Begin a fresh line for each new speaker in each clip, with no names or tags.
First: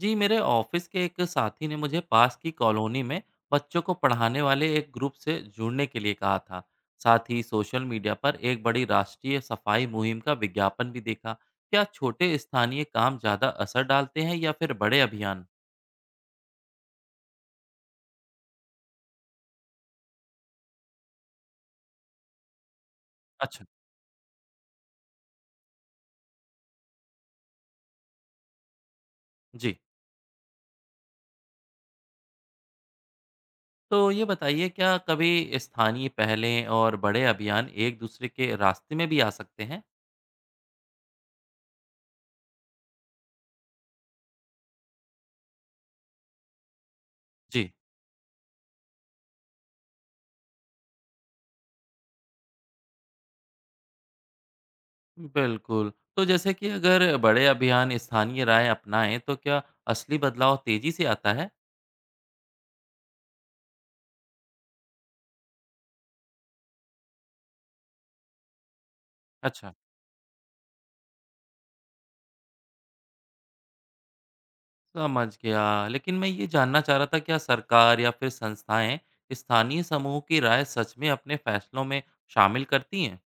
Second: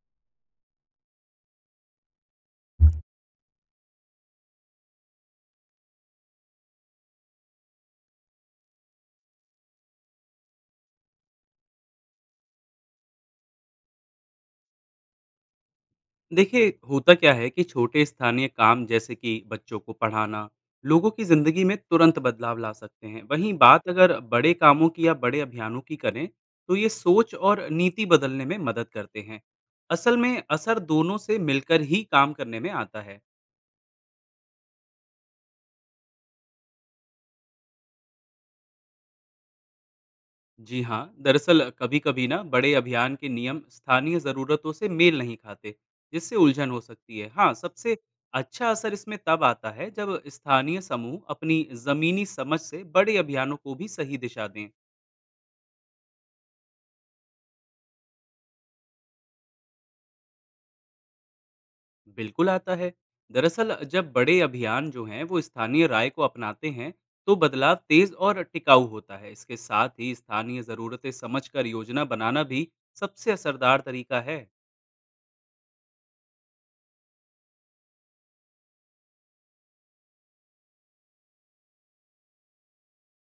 जी, मेरे ऑफिस के एक साथी ने मुझे पास की कॉलोनी में बच्चों को पढ़ाने वाले एक ग्रुप से जुड़ने के लिए कहा था। साथ ही सोशल मीडिया पर एक बड़ी राष्ट्रीय सफाई मुहिम का विज्ञापन भी देखा। क्या छोटे स्थानीय काम ज़्यादा असर डालते हैं या फिर बड़े अभियान?
देखिए होता क्या है कि छोटे स्थानीय काम जैसे कि बच्चों को पढ़ाना लोगों की ज़िंदगी में तुरंत बदलाव ला सकते हैं। वहीं
अच्छा
बात अगर बड़े कामों की या बड़े अभियानों की करें, तो ये सोच और नीति बदलने में मदद करते हैं।
जी,
असल में असर दोनों से मिलकर ही काम करने में आता है।
तो ये बताइए क्या कभी स्थानीय पहलें और बड़े अभियान एक दूसरे के रास्ते में भी आ सकते हैं?
जी हाँ, दरअसल कभी-कभी ना बड़े अभियान के नियम स्थानीय ज़रूरतों से मेल नहीं खाते, जिससे उलझन हो सकती है। हाँ,
जी
सबसे अच्छा असर इसमें तब आता है जब स्थानीय समूह अपनी ज़मीनी समझ से बड़े अभियानों को भी सही दिशा दें।
बिल्कुल। तो जैसे कि अगर बड़े अभियान स्थानीय राय अपनाएं तो क्या असली बदलाव तेजी से आता है?
बिल्कुल आता है। दरअसल जब बड़े अभियान जो हैं वो स्थानीय राय को अपनाते हैं, तो बदलाव तेज़ और टिकाऊ होता है। इसके
अच्छा,
साथ ही स्थानीय ज़रूरतें समझकर योजना बनाना भी सबसे असरदार तरीका है।
समझ गया। लेकिन मैं ये जानना चाह रहा था क्या सरकार या फिर संस्थाएँ स्थानीय समूह की राय सच में अपने फैसलों में शामिल करती हैं?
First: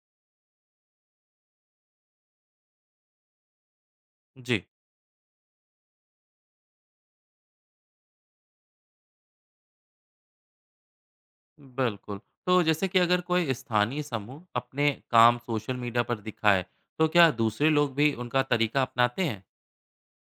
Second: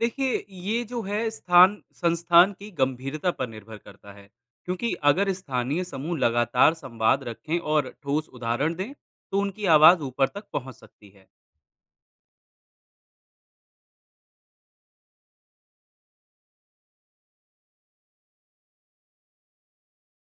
देखिए, ये जो है स्थान संस्थान की गंभीरता पर निर्भर करता है,
जी,
क्योंकि अगर स्थानीय समूह लगातार संवाद रखें और ठोस उदाहरण दें, तो उनकी आवाज़ ऊपर तक पहुंच सकती है।
बिल्कुल। तो जैसे कि अगर कोई स्थानीय समूह अपने काम सोशल मीडिया पर दिखाए, तो क्या दूसरे लोग भी उनका तरीका अपनाते हैं?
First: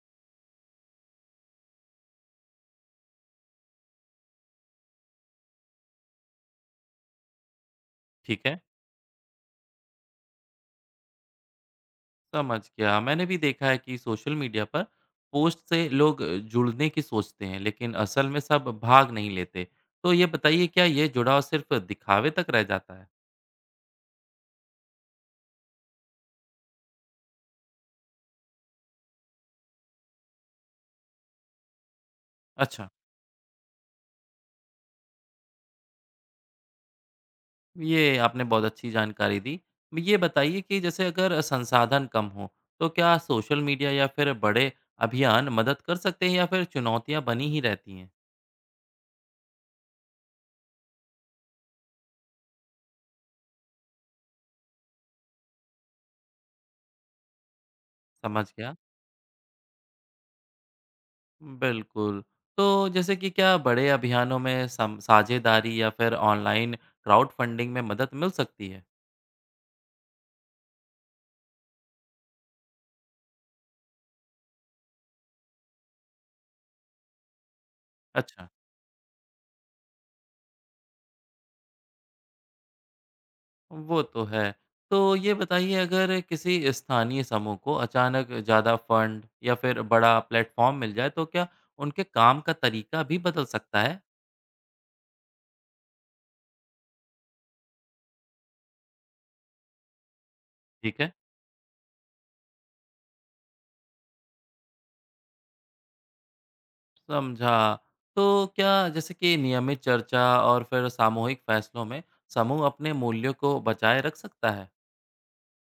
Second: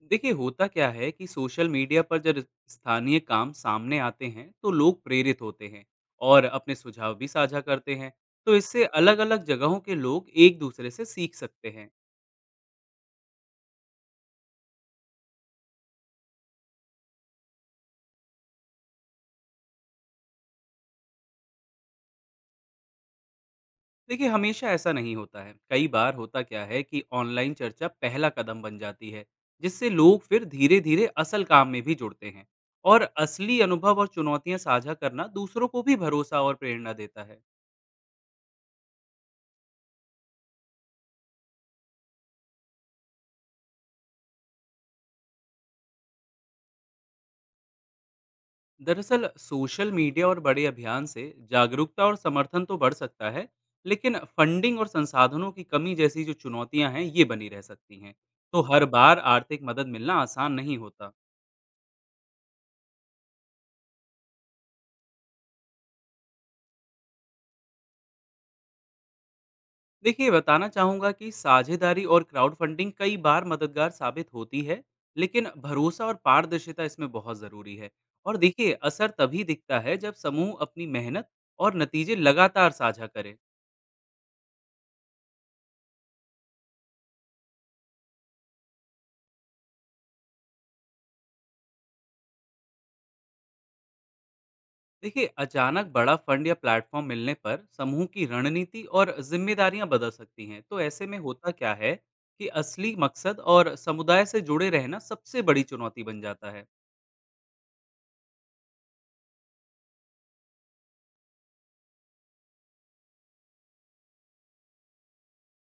देखिए, होता क्या है कि सोशल मीडिया पर जब स्थानीय काम सामने आते हैं, तो लोग प्रेरित होते हैं और अपने सुझाव भी साझा करते हैं।
ठीक
तो
है,
इससे अलग-अलग जगहों के लोग एक दूसरे से सीख सकते हैं।
समझ गया। मैंने भी देखा है कि सोशल मीडिया पर पोस्ट से लोग जुड़ने की सोचते हैं, लेकिन असल में सब भाग नहीं लेते। तो ये बताइए क्या ये जुड़ाव सिर्फ़ दिखावे तक रह जाता है?
देखिए, हमेशा ऐसा नहीं होता है। कई बार होता क्या है कि ऑनलाइन चर्चा पहला कदम बन जाती है, जिससे लोग फिर धीरे धीरे असल काम में भी जुड़ते हैं।
अच्छा।
और असली अनुभव और चुनौतियां साझा करना दूसरों को भी भरोसा और प्रेरणा देता है।
ये आपने बहुत अच्छी जानकारी दी। ये बताइए कि जैसे अगर संसाधन कम हो, तो क्या सोशल मीडिया या फिर बड़े अभियान मदद कर सकते हैं या फिर चुनौतियाँ बनी ही रहती हैं?
दरअसल सोशल मीडिया और बड़े अभियान से जागरूकता और समर्थन तो बढ़ सकता है, लेकिन फंडिंग और संसाधनों की कमी जैसी जो चुनौतियां हैं, ये बनी रह सकती हैं।
समझ
तो
गया।
हर बार आर्थिक मदद मिलना आसान नहीं होता।
बिल्कुल। तो जैसे कि क्या बड़े अभियानों में सम साझेदारी या फिर ऑनलाइन क्राउडफंडिंग में मदद मिल सकती है?
देखिए, बताना चाहूँगा कि साझेदारी और क्राउड फंडिंग कई बार मददगार साबित होती है, लेकिन भरोसा और पारदर्शिता इसमें बहुत ज़रूरी है। और
अच्छा।
देखिए, असर तभी दिखता है जब समूह अपनी मेहनत और नतीजे लगातार साझा करे।
वो तो है। तो ये बताइए अगर किसी स्थानीय समूह को अचानक ज़्यादा फंड या फिर बड़ा प्लेटफ़ॉर्म मिल जाए तो क्या उनके काम का तरीका भी बदल सकता है?
देखिए, अचानक बड़ा फंड या प्लेटफॉर्म मिलने पर समूह की रणनीति और जिम्मेदारियां बदल सकती हैं। तो
ठीक
ऐसे
है,
में होता क्या है कि असली मकसद और समुदाय से जुड़े रहना सबसे बड़ी चुनौती बन जाता है।
समझा। तो क्या जैसे कि नियमित चर्चा और फिर सामूहिक फैसलों में समूह अपने मूल्यों को बचाए रख सकता है?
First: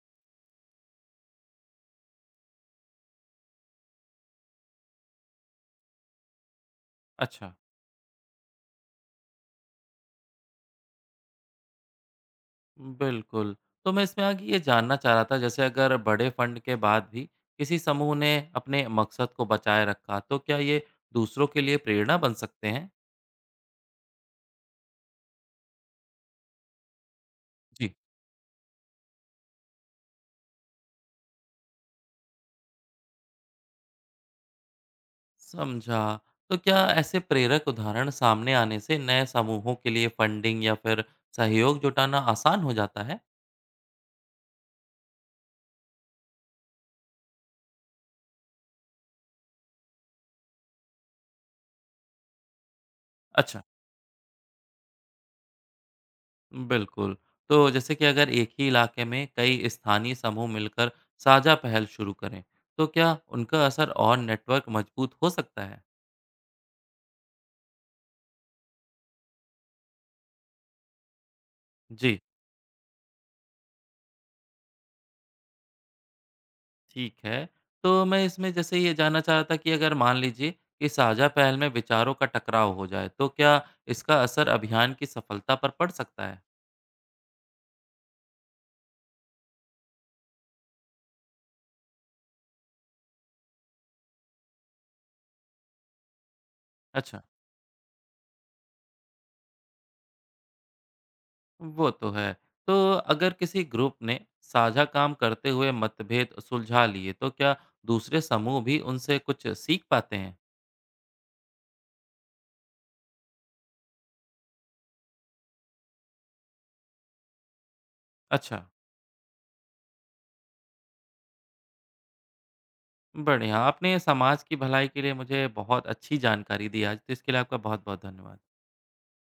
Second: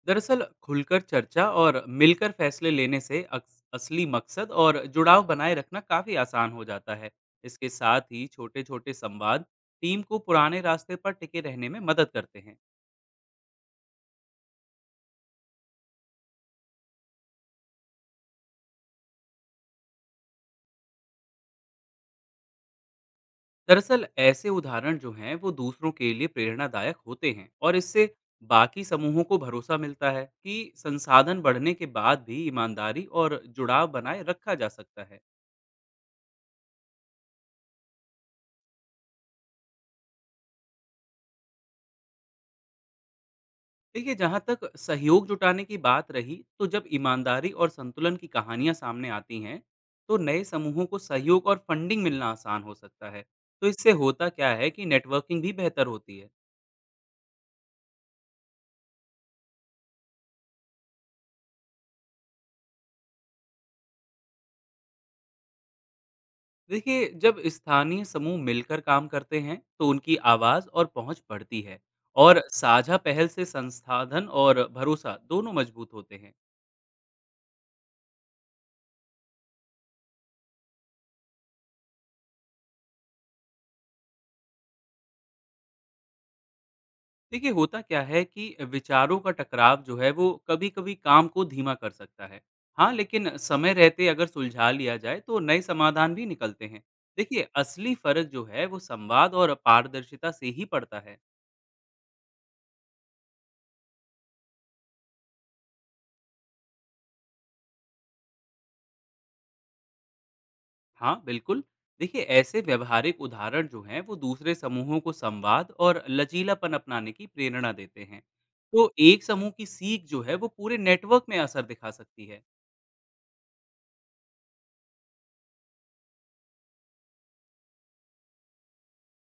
दरअसल खुलकर चर्चा और मिलकर फैसले लेने से असली मकसद और जुड़ाव बनाए रखना काफी आसान हो जाता है।
अच्छा।
इसके साथ ही छोटे छोटे संवाद टीम को पुराने रास्ते पर टिके रहने में मदद करते हैं।
बिल्कुल। तो मैं इसमें आगे ये जानना चाह रहा था जैसे अगर बड़े फंड के बाद भी किसी समूह ने अपने मकसद को बचाए रखा तो क्या ये दूसरों के लिए प्रेरणा बन सकते हैं?
दरअसल ऐसे उदाहरण जो हैं वो दूसरों के लिए प्रेरणादायक होते हैं, और
जी,
इससे बाकी समूहों को भरोसा मिलता है कि संसाधन बढ़ने के बाद भी ईमानदारी और जुड़ाव बनाए रखा जा सकता है।
समझा। तो क्या ऐसे प्रेरक उदाहरण सामने आने से नए समूहों के लिए फंडिंग या फिर सहयोग जुटाना आसान हो जाता है?
देखिए, जहाँ तक सहयोग जुटाने की बात रही, तो जब ईमानदारी और संतुलन की कहानियाँ सामने आती हैं, तो नए समूहों को सहयोग और फंडिंग मिलना आसान हो सकता है।
अच्छा।
तो इससे होता क्या है कि नेटवर्किंग भी बेहतर होती है।
बिल्कुल। तो जैसे कि अगर एक ही इलाके में कई स्थानीय समूह मिलकर साझा पहल शुरू करें, तो क्या उनका असर और नेटवर्क मजबूत हो सकता है?
देखिए, जब स्थानीय समूह मिलकर काम करते हैं, तो उनकी आवाज़ और पहुंच बढ़ती है,
जी,
और साझा पहल से संसाधन और भरोसा दोनों मजबूत होते हैं।
ठीक है। तो मैं इसमें जैसे ये जानना चाह रहा था कि अगर मान लीजिए कि साझा पहल में विचारों का टकराव हो जाए, तो क्या इसका असर अभियान की सफलता पर पड़ सकता है?
देखिए होता क्या है कि विचारों का टकराव जो है वो कभी कभी काम को धीमा कर सकता है। हाँ, लेकिन समय रहते अगर सुलझा लिया जाए, तो नए समाधान भी निकलते हैं।
अच्छा।
देखिए, असली फर्क जो है वो संवाद और पारदर्शिता से ही पड़ता है।
वो तो है। तो अगर किसी ग्रुप ने साझा काम करते हुए मतभेद सुलझा लिए, तो क्या दूसरे समूह भी उनसे कुछ सीख पाते हैं?
हाँ बिल्कुल। देखिए, ऐसे व्यवहारिक उदाहरण जो हैं वो दूसरे समूहों को संवाद और लचीलापन अपनाने की प्रेरणा देते हैं।
अच्छा,
तो एक समूह की सीख जो है वो पूरे नेटवर्क में असर दिखा सकती है।
बढ़िया। आपने समाज की भलाई के लिए मुझे बहुत अच्छी जानकारी दी आज, तो इसके लिए आपका बहुत-बहुत धन्यवाद।